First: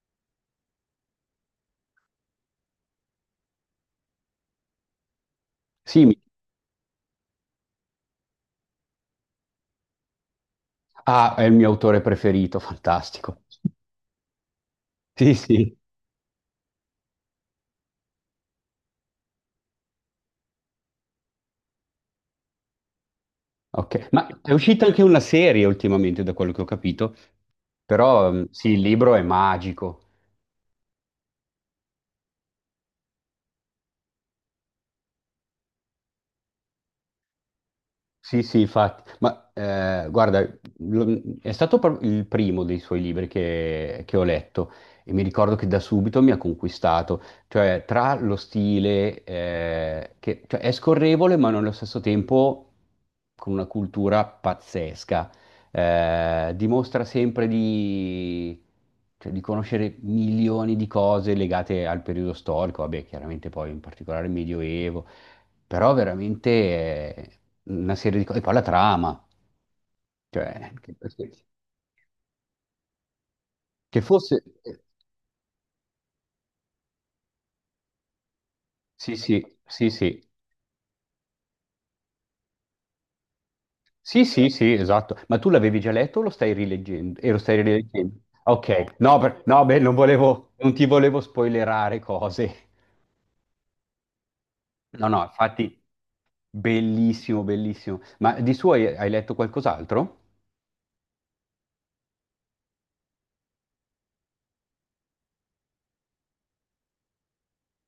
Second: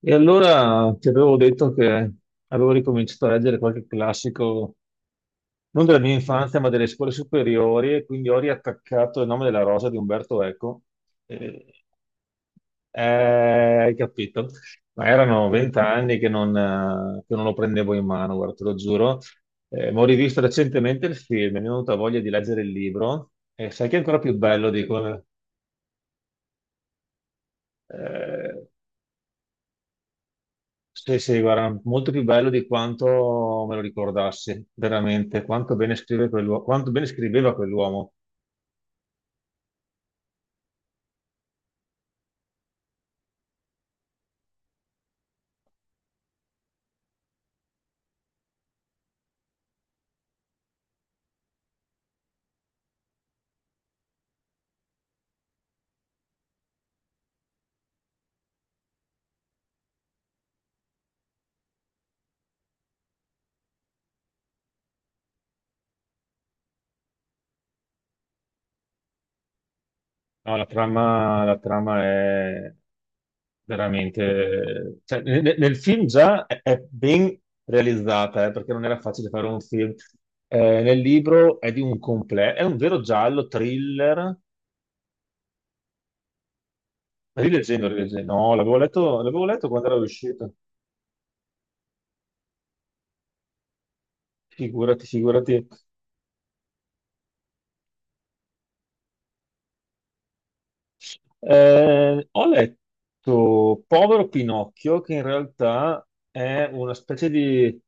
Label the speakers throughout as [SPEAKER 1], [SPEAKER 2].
[SPEAKER 1] E allora ti avevo detto che avevo ricominciato a leggere qualche classico, non della
[SPEAKER 2] Sì,
[SPEAKER 1] mia
[SPEAKER 2] mi-
[SPEAKER 1] infanzia, ma delle scuole superiori, e quindi ho riattaccato Il nome della rosa di Umberto Eco.
[SPEAKER 2] ah, è il
[SPEAKER 1] E-
[SPEAKER 2] mio autore preferito,
[SPEAKER 1] eh,
[SPEAKER 2] fantastico.
[SPEAKER 1] hai capito? Ma
[SPEAKER 2] Sì,
[SPEAKER 1] erano
[SPEAKER 2] sì,
[SPEAKER 1] vent'anni che non lo prendevo in mano, guarda, te lo giuro. Ma ho rivisto recentemente il film, mi è venuta voglia di leggere il libro, e sai che è
[SPEAKER 2] ok.
[SPEAKER 1] ancora
[SPEAKER 2] Ma
[SPEAKER 1] più
[SPEAKER 2] è
[SPEAKER 1] bello,
[SPEAKER 2] uscita anche una
[SPEAKER 1] dico.
[SPEAKER 2] serie ultimamente, da quello che ho capito, però
[SPEAKER 1] eh,
[SPEAKER 2] sì, il libro è magico.
[SPEAKER 1] Sì, sì, guarda, molto più bello di quanto me lo ricordassi, veramente. Quanto bene scrive quell'uomo, quanto bene scriveva quell'uomo.
[SPEAKER 2] Sì, sì, infatti, guarda, è stato il primo dei suoi libri che ho letto e mi ricordo che da subito mi ha conquistato, cioè tra lo stile che cioè, è scorrevole ma nello stesso tempo con una cultura pazzesca. Dimostra sempre di, cioè, di conoscere milioni di cose legate al periodo storico, vabbè, chiaramente poi in particolare il Medioevo. Però veramente una serie di cose. E poi la trama,
[SPEAKER 1] No,
[SPEAKER 2] cioè, che,
[SPEAKER 1] la trama è
[SPEAKER 2] che fosse...
[SPEAKER 1] veramente. Cioè, nel film già è ben realizzata, perché non era
[SPEAKER 2] Sì,
[SPEAKER 1] facile
[SPEAKER 2] sì,
[SPEAKER 1] fare un
[SPEAKER 2] sì,
[SPEAKER 1] film.
[SPEAKER 2] sì.
[SPEAKER 1] Nel libro è di un completo, è un vero giallo,
[SPEAKER 2] Sì,
[SPEAKER 1] thriller.
[SPEAKER 2] sì, sì, esatto. Ma tu l'avevi già letto o lo stai rileggendo? E lo stai
[SPEAKER 1] Rileggendo,
[SPEAKER 2] rileggendo?
[SPEAKER 1] rileggendo. No,
[SPEAKER 2] Ok, no,
[SPEAKER 1] l'avevo
[SPEAKER 2] no,
[SPEAKER 1] letto
[SPEAKER 2] beh,
[SPEAKER 1] quando era
[SPEAKER 2] non volevo,
[SPEAKER 1] uscito.
[SPEAKER 2] non ti volevo spoilerare cose.
[SPEAKER 1] Figurati,
[SPEAKER 2] No, no,
[SPEAKER 1] figurati.
[SPEAKER 2] infatti, bellissimo, bellissimo. Ma di suo hai, hai letto qualcos'altro?
[SPEAKER 1] Ho letto Povero Pinocchio, che in realtà è una specie di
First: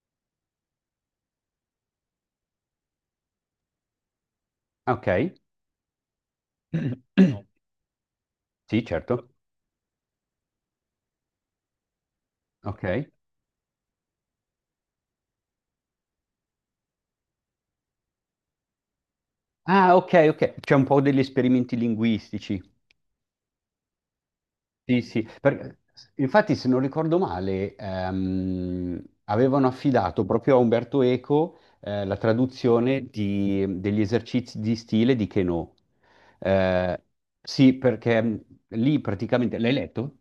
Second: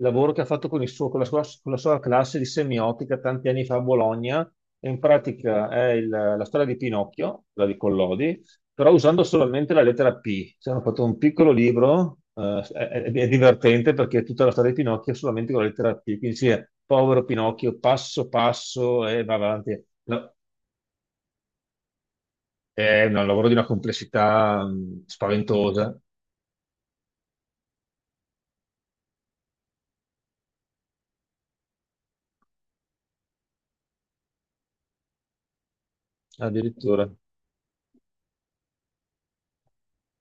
[SPEAKER 1] lavoro che ha fatto con il suo- con la sua classe di semiotica tanti anni fa a Bologna. E in
[SPEAKER 2] Ok.
[SPEAKER 1] pratica è la storia di Pinocchio, quella di Collodi,
[SPEAKER 2] Sì,
[SPEAKER 1] però usando
[SPEAKER 2] certo.
[SPEAKER 1] solamente la lettera P. Ci hanno fatto un piccolo libro, è, è-
[SPEAKER 2] Ok.
[SPEAKER 1] è divertente perché è tutta la storia di Pinocchio solamente con la lettera P. Quindi sì, è Povero Pinocchio, passo passo e va avanti.
[SPEAKER 2] Ah, ok, ok. C'è un po' degli esperimenti linguistici.
[SPEAKER 1] È un lavoro di una complessità
[SPEAKER 2] Sì, sì,
[SPEAKER 1] spaventosa,
[SPEAKER 2] infatti se non ricordo male, avevano affidato proprio a Umberto Eco, la traduzione degli esercizi di stile di Queneau. Eh,
[SPEAKER 1] addirittura.
[SPEAKER 2] sì, perché lì praticamente... L'hai letto?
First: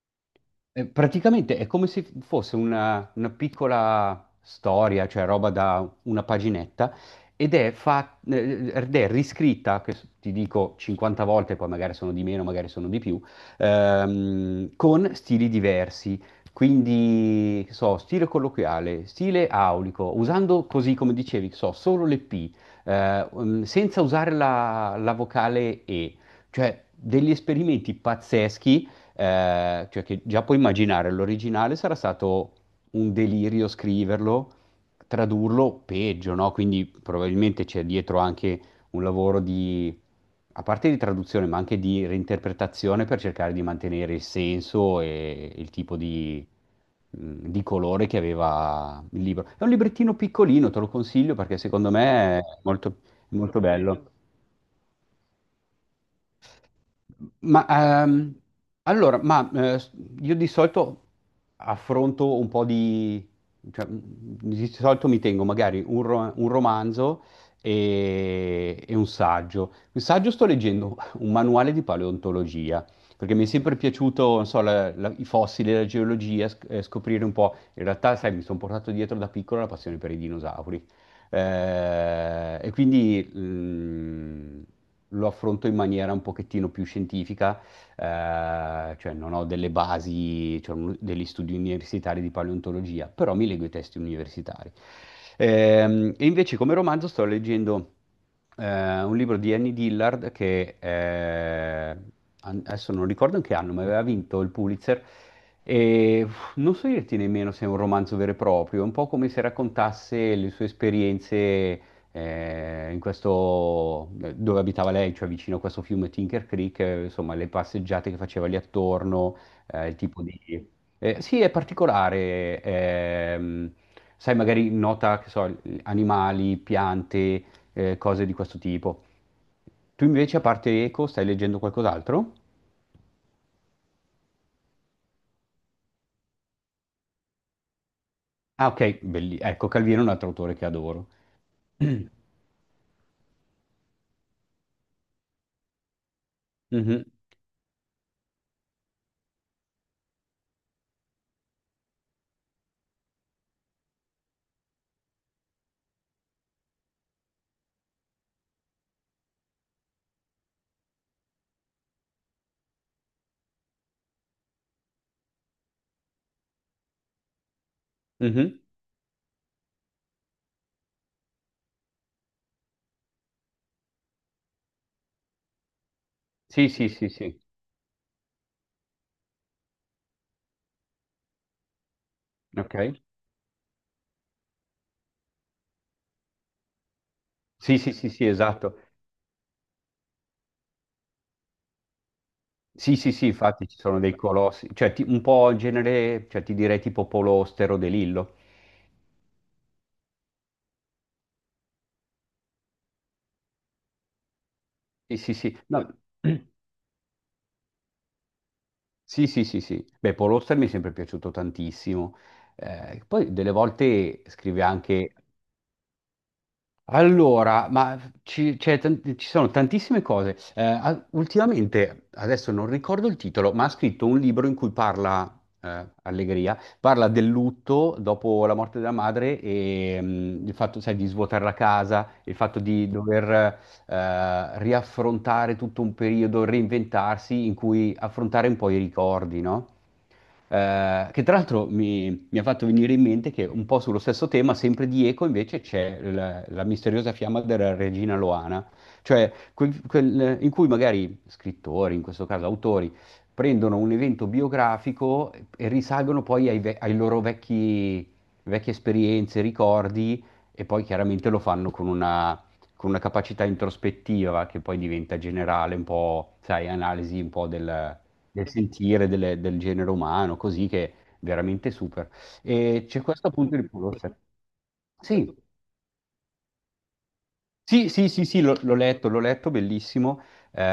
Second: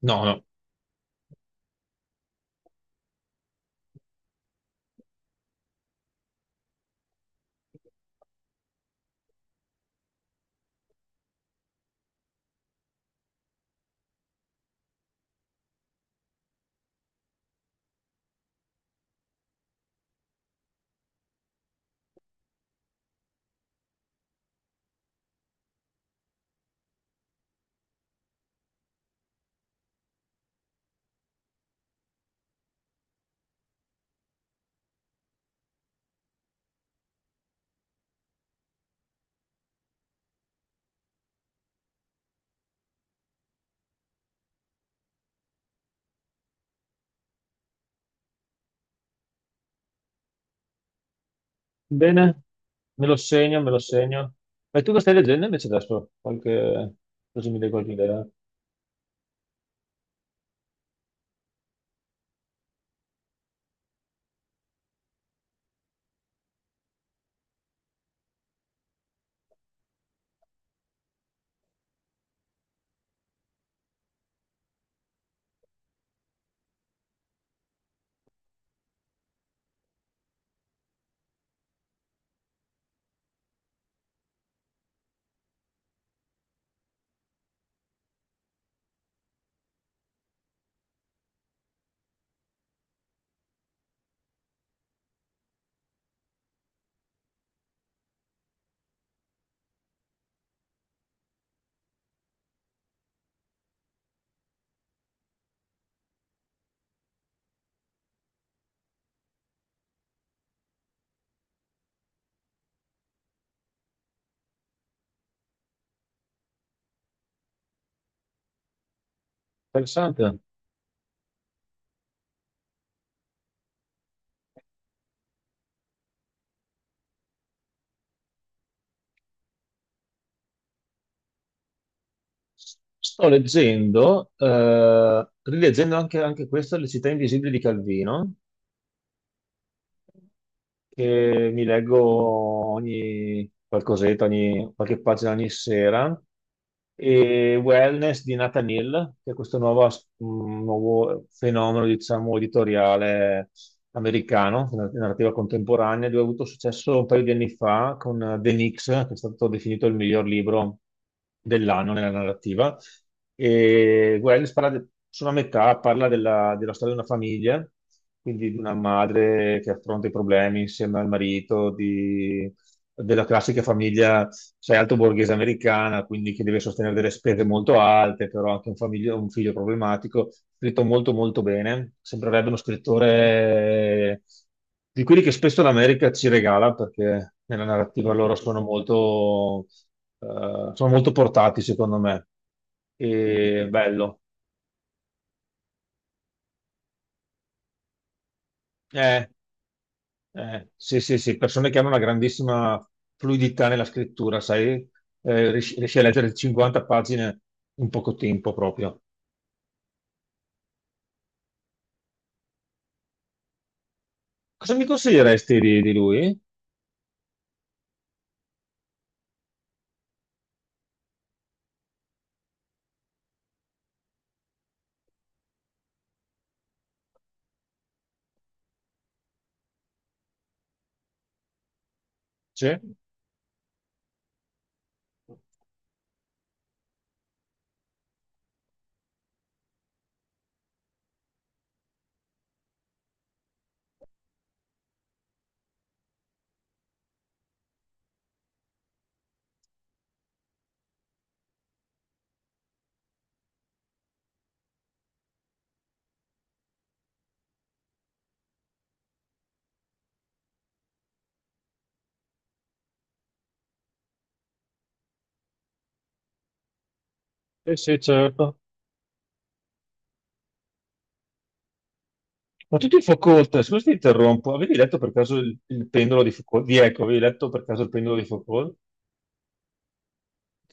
[SPEAKER 1] No, no.
[SPEAKER 2] Praticamente è come se fosse una piccola storia, cioè roba da una paginetta, ed è, ed è riscritta, ti dico 50 volte, poi magari sono di meno, magari sono di più, con stili diversi. Quindi, che so, stile colloquiale, stile aulico, usando così come dicevi, che so, solo le P, senza usare la vocale E, cioè degli esperimenti pazzeschi, cioè che già puoi immaginare, l'originale sarà stato un delirio scriverlo, tradurlo peggio, no? Quindi probabilmente c'è dietro anche un lavoro di, a parte di traduzione, ma anche di reinterpretazione per cercare di mantenere il senso e il tipo di colore che aveva il libro. È un librettino piccolino, te lo consiglio perché secondo
[SPEAKER 1] Bene,
[SPEAKER 2] me è molto,
[SPEAKER 1] me lo segno,
[SPEAKER 2] molto
[SPEAKER 1] me lo
[SPEAKER 2] bello.
[SPEAKER 1] segno. E tu lo stai leggendo invece adesso? Qualche. Così mi
[SPEAKER 2] Ma
[SPEAKER 1] dai qualche idea.
[SPEAKER 2] ehm, allora, io di solito affronto un po' di, cioè, di solito mi tengo magari un romanzo e un saggio. Un saggio, sto leggendo un manuale di paleontologia, perché mi è sempre piaciuto, non so, i fossili, la geologia, scoprire un po'. In realtà, sai, mi sono portato dietro da piccolo la passione per i dinosauri. E quindi lo affronto in maniera un pochettino più scientifica, cioè non ho delle basi, cioè degli studi universitari di paleontologia, però mi leggo i testi universitari. E invece come romanzo sto leggendo un libro di Annie Dillard che adesso non ricordo in che anno, ma aveva vinto il Pulitzer. Non so dirti nemmeno se è un romanzo vero e proprio, è un po' come se raccontasse le sue esperienze in questo, dove abitava lei, cioè vicino a questo fiume Tinker Creek, insomma, le passeggiate che faceva lì attorno, il tipo
[SPEAKER 1] Interessante.
[SPEAKER 2] di... Sì, è particolare. Sai, magari nota, che so, animali, piante, cose di questo tipo. Tu invece, a parte Eco, stai leggendo qualcos'altro?
[SPEAKER 1] Sto leggendo, rileggendo anche questo, Le città invisibili di Calvino,
[SPEAKER 2] Ah, ok, ecco, Calvino è un altro autore che adoro.
[SPEAKER 1] che mi leggo ogni qualcosetta, qualche pagina ogni sera,
[SPEAKER 2] Mhm,
[SPEAKER 1] e Wellness di Nathaniel, che è questo nuovo fenomeno, diciamo, editoriale americano, di narrativa contemporanea. Lui ha avuto successo un paio di anni fa con The Nix, che è stato definito il miglior libro dell'anno nella narrativa. E Wells parla sono a metà, parla della storia di una famiglia, quindi
[SPEAKER 2] mhm.
[SPEAKER 1] di una madre che affronta i problemi insieme al marito, di della classica famiglia, sai, alto borghese americana, quindi che deve
[SPEAKER 2] Sì, sì,
[SPEAKER 1] sostenere
[SPEAKER 2] sì,
[SPEAKER 1] delle
[SPEAKER 2] sì,
[SPEAKER 1] spese molto alte, però anche un figlio problematico, scritto molto molto bene, sembrerebbe uno
[SPEAKER 2] ok.
[SPEAKER 1] scrittore di quelli che spesso l'America ci regala, perché nella
[SPEAKER 2] Sì, sì, sì,
[SPEAKER 1] narrativa
[SPEAKER 2] sì,
[SPEAKER 1] loro sono
[SPEAKER 2] esatto.
[SPEAKER 1] molto portati, secondo me.
[SPEAKER 2] Sì, sì, sì,
[SPEAKER 1] E
[SPEAKER 2] infatti ci sono dei
[SPEAKER 1] bello.
[SPEAKER 2] colossi, cioè un po' in genere, cioè ti direi tipo Polostero De Lillo.
[SPEAKER 1] Eh, sì, sì, sì, persone che hanno una grandissima fluidità nella scrittura, sai.
[SPEAKER 2] Sì, sì, sì,
[SPEAKER 1] Riesci
[SPEAKER 2] no.
[SPEAKER 1] a leggere 50 pagine in poco tempo proprio.
[SPEAKER 2] Sì, sì, sì, sì. Beh, Paul Auster mi è sempre piaciuto tantissimo. Poi delle volte scrive
[SPEAKER 1] Cosa mi
[SPEAKER 2] anche,
[SPEAKER 1] consiglieresti di lui?
[SPEAKER 2] allora, c'è ci sono tantissime cose. Ultimamente, adesso non ricordo il titolo, ma ha scritto un libro in cui parla, Allegria, parla del lutto dopo la morte della madre, e il fatto, sai, di svuotare la casa, il fatto
[SPEAKER 1] Sì.
[SPEAKER 2] di dover riaffrontare tutto un periodo, reinventarsi in cui affrontare un po' i ricordi, no? Che tra l'altro mi, mi ha fatto venire in mente che un po' sullo stesso tema, sempre di Eco, invece c'è la, la misteriosa fiamma della regina Loana, cioè in cui magari scrittori, in questo caso autori, prendono un evento biografico e risalgono poi ai loro vecchi, vecchie esperienze, ricordi, e poi chiaramente lo fanno con una capacità introspettiva che poi diventa generale, un po', sai, analisi un po'
[SPEAKER 1] Sì,
[SPEAKER 2] del
[SPEAKER 1] sì,
[SPEAKER 2] del
[SPEAKER 1] certo.
[SPEAKER 2] sentire del genere umano, così che è veramente super.
[SPEAKER 1] Ma
[SPEAKER 2] E
[SPEAKER 1] tutti i
[SPEAKER 2] c'è questo
[SPEAKER 1] Foucault,
[SPEAKER 2] appunto di
[SPEAKER 1] scusa se ti
[SPEAKER 2] Pulitzer.
[SPEAKER 1] interrompo, avevi letto per
[SPEAKER 2] Sì,
[SPEAKER 1] caso il pendolo di Foucault? Di Ecco, avevi letto per caso il
[SPEAKER 2] sì, sì,
[SPEAKER 1] pendolo di
[SPEAKER 2] sì, sì,
[SPEAKER 1] Foucault?
[SPEAKER 2] l'ho letto, bellissimo.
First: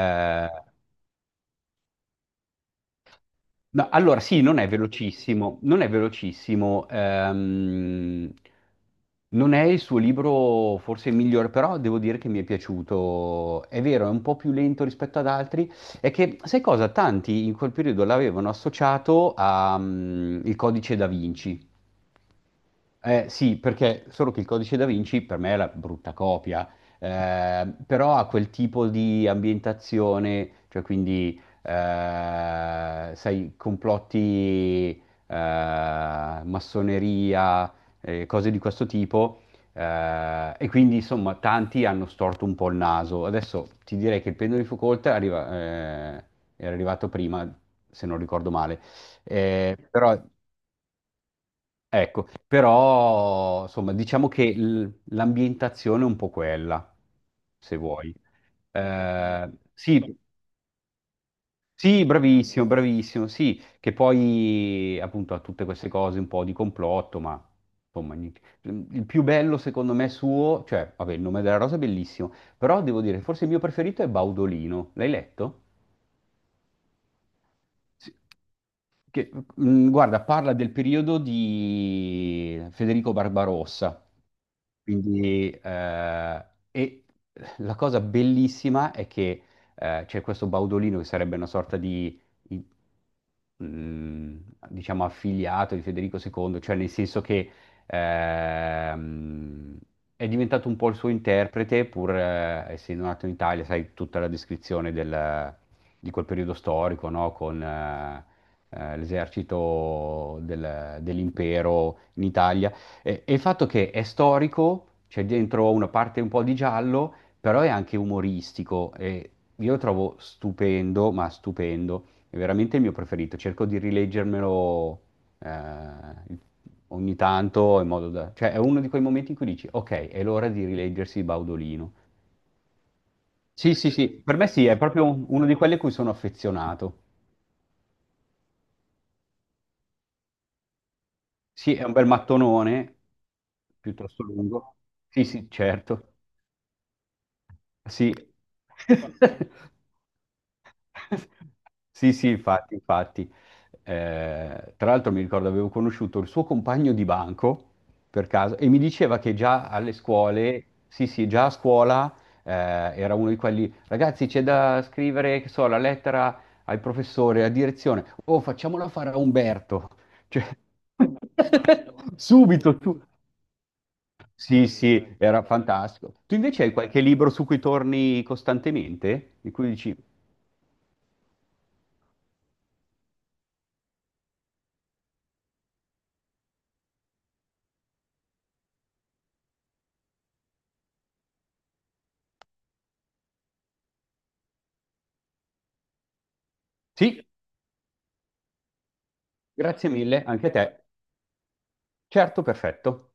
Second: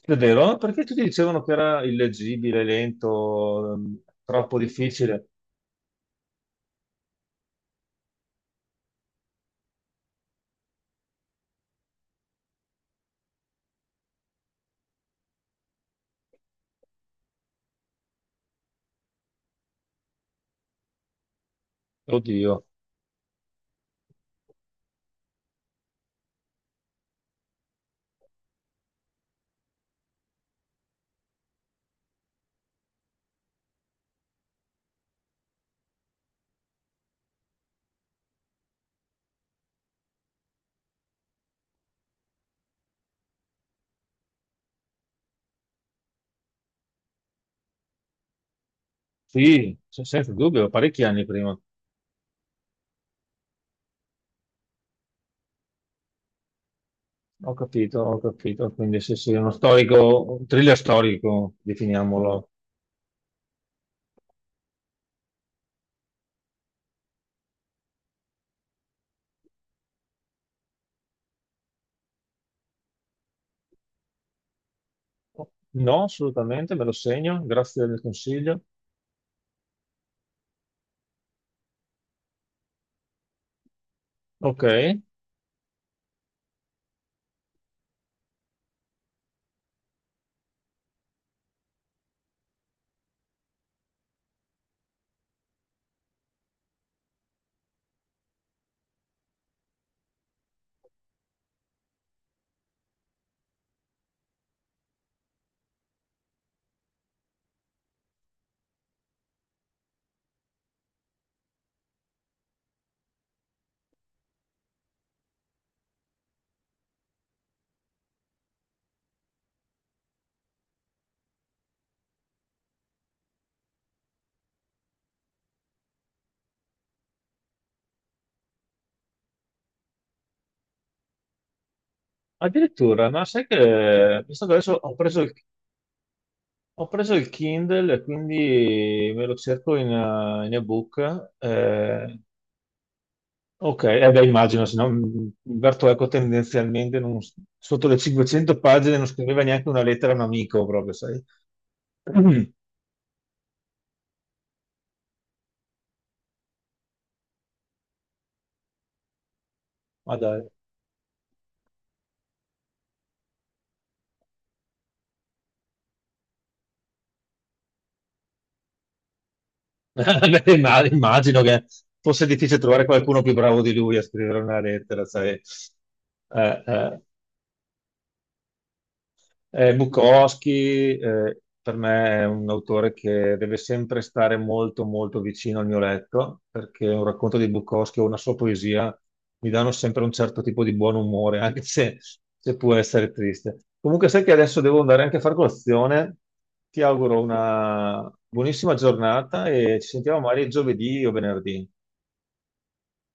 [SPEAKER 1] È vero? Perché tutti dicevano che era illeggibile, lento,
[SPEAKER 2] no, allora, sì,
[SPEAKER 1] troppo
[SPEAKER 2] non è
[SPEAKER 1] difficile.
[SPEAKER 2] velocissimo, non è velocissimo. Non è il suo libro forse il migliore, però devo dire che mi è piaciuto. È vero, è un po' più lento rispetto ad altri. È che, sai cosa? Tanti in quel periodo l'avevano associato al Codice da Vinci.
[SPEAKER 1] Oddio,
[SPEAKER 2] Sì, perché solo che il codice da Vinci per me è la brutta copia, però ha quel tipo di ambientazione, cioè quindi, sai, complotti, massoneria, cose di questo tipo, e quindi insomma tanti hanno storto un po' il naso. Adesso ti direi che il pendolo di Foucault eh, era arrivato prima, se non ricordo male.
[SPEAKER 1] sì,
[SPEAKER 2] Però
[SPEAKER 1] senza dubbio, parecchi anni prima.
[SPEAKER 2] ecco, però insomma, diciamo che l'ambientazione è un po' quella,
[SPEAKER 1] Ho
[SPEAKER 2] se
[SPEAKER 1] capito,
[SPEAKER 2] vuoi.
[SPEAKER 1] ho capito. Quindi sì, sì, è uno
[SPEAKER 2] Sì,
[SPEAKER 1] storico, un thriller storico,
[SPEAKER 2] sì,
[SPEAKER 1] definiamolo.
[SPEAKER 2] bravissimo, bravissimo, sì, che poi appunto ha tutte queste cose un po' di complotto, ma insomma, il più bello secondo me suo, cioè, vabbè, il nome della rosa è bellissimo, però devo dire, forse il mio preferito è Baudolino, l'hai letto?
[SPEAKER 1] No, assolutamente, me lo segno, grazie del
[SPEAKER 2] Sì,
[SPEAKER 1] consiglio.
[SPEAKER 2] che, guarda, parla del periodo di Federico Barbarossa,
[SPEAKER 1] Ok,
[SPEAKER 2] quindi, e la cosa bellissima è che c'è questo Baudolino che sarebbe una sorta di, i- mm, diciamo, affiliato di Federico II, cioè nel senso che ehm, è diventato un po' il suo interprete, pur essendo nato in Italia, sai, tutta la descrizione di quel periodo storico, no? Con l'esercito dell'impero in Italia. E il fatto che è storico, c'è dentro una parte un po' di giallo, però è anche umoristico e io lo trovo stupendo, ma stupendo. È veramente il mio preferito. Cerco di rileggermelo eh, ogni tanto in modo da... Cioè è uno di quei momenti in cui dici, ok, è l'ora di rileggersi Baudolino.
[SPEAKER 1] addirittura, ma sai
[SPEAKER 2] Sì, sì, sì,
[SPEAKER 1] che,
[SPEAKER 2] per
[SPEAKER 1] visto
[SPEAKER 2] me
[SPEAKER 1] che
[SPEAKER 2] sì,
[SPEAKER 1] adesso
[SPEAKER 2] è
[SPEAKER 1] ho
[SPEAKER 2] proprio
[SPEAKER 1] preso
[SPEAKER 2] un-
[SPEAKER 1] il,
[SPEAKER 2] uno di quelli a cui sono
[SPEAKER 1] ho
[SPEAKER 2] affezionato.
[SPEAKER 1] preso il Kindle e quindi me lo cerco in ebook.
[SPEAKER 2] Sì, è un bel
[SPEAKER 1] eh,
[SPEAKER 2] mattonone,
[SPEAKER 1] ok, eh
[SPEAKER 2] piuttosto
[SPEAKER 1] beh, immagino, se
[SPEAKER 2] lungo.
[SPEAKER 1] no
[SPEAKER 2] Sì, sì,
[SPEAKER 1] Umberto Eco
[SPEAKER 2] certo.
[SPEAKER 1] tendenzialmente sotto le
[SPEAKER 2] Sì.
[SPEAKER 1] 500 pagine non scriveva neanche una lettera a un amico, proprio, sai.
[SPEAKER 2] Sì, sì, infatti, infatti. Tra l'altro mi ricordo avevo conosciuto il suo compagno di banco per caso e mi diceva che già alle
[SPEAKER 1] Ma dai.
[SPEAKER 2] scuole, sì, sì, già a scuola era uno di quelli, ragazzi, c'è da scrivere, che so, la lettera al professore, a direzione. Oh, facciamola fare a Umberto.
[SPEAKER 1] Beh,
[SPEAKER 2] Cioè,
[SPEAKER 1] Immagino che fosse difficile
[SPEAKER 2] subito,
[SPEAKER 1] trovare
[SPEAKER 2] su-
[SPEAKER 1] qualcuno più bravo di lui a scrivere una
[SPEAKER 2] sì,
[SPEAKER 1] lettera,
[SPEAKER 2] sì,
[SPEAKER 1] sai.
[SPEAKER 2] era fantastico. Tu
[SPEAKER 1] Eh,
[SPEAKER 2] invece hai qualche
[SPEAKER 1] eh,
[SPEAKER 2] libro su cui torni costantemente? Di cui dici,
[SPEAKER 1] Bukowski, per me è un autore che deve sempre stare molto, molto vicino al mio letto, perché un racconto di Bukowski o una sua poesia mi danno sempre un certo tipo di buon umore, anche se può essere triste. Comunque, sai che adesso devo andare anche a far colazione. Ti auguro
[SPEAKER 2] sì,
[SPEAKER 1] una buonissima giornata e ci
[SPEAKER 2] grazie
[SPEAKER 1] sentiamo
[SPEAKER 2] mille, anche
[SPEAKER 1] magari
[SPEAKER 2] a te.
[SPEAKER 1] giovedì o venerdì.
[SPEAKER 2] Certo, perfetto.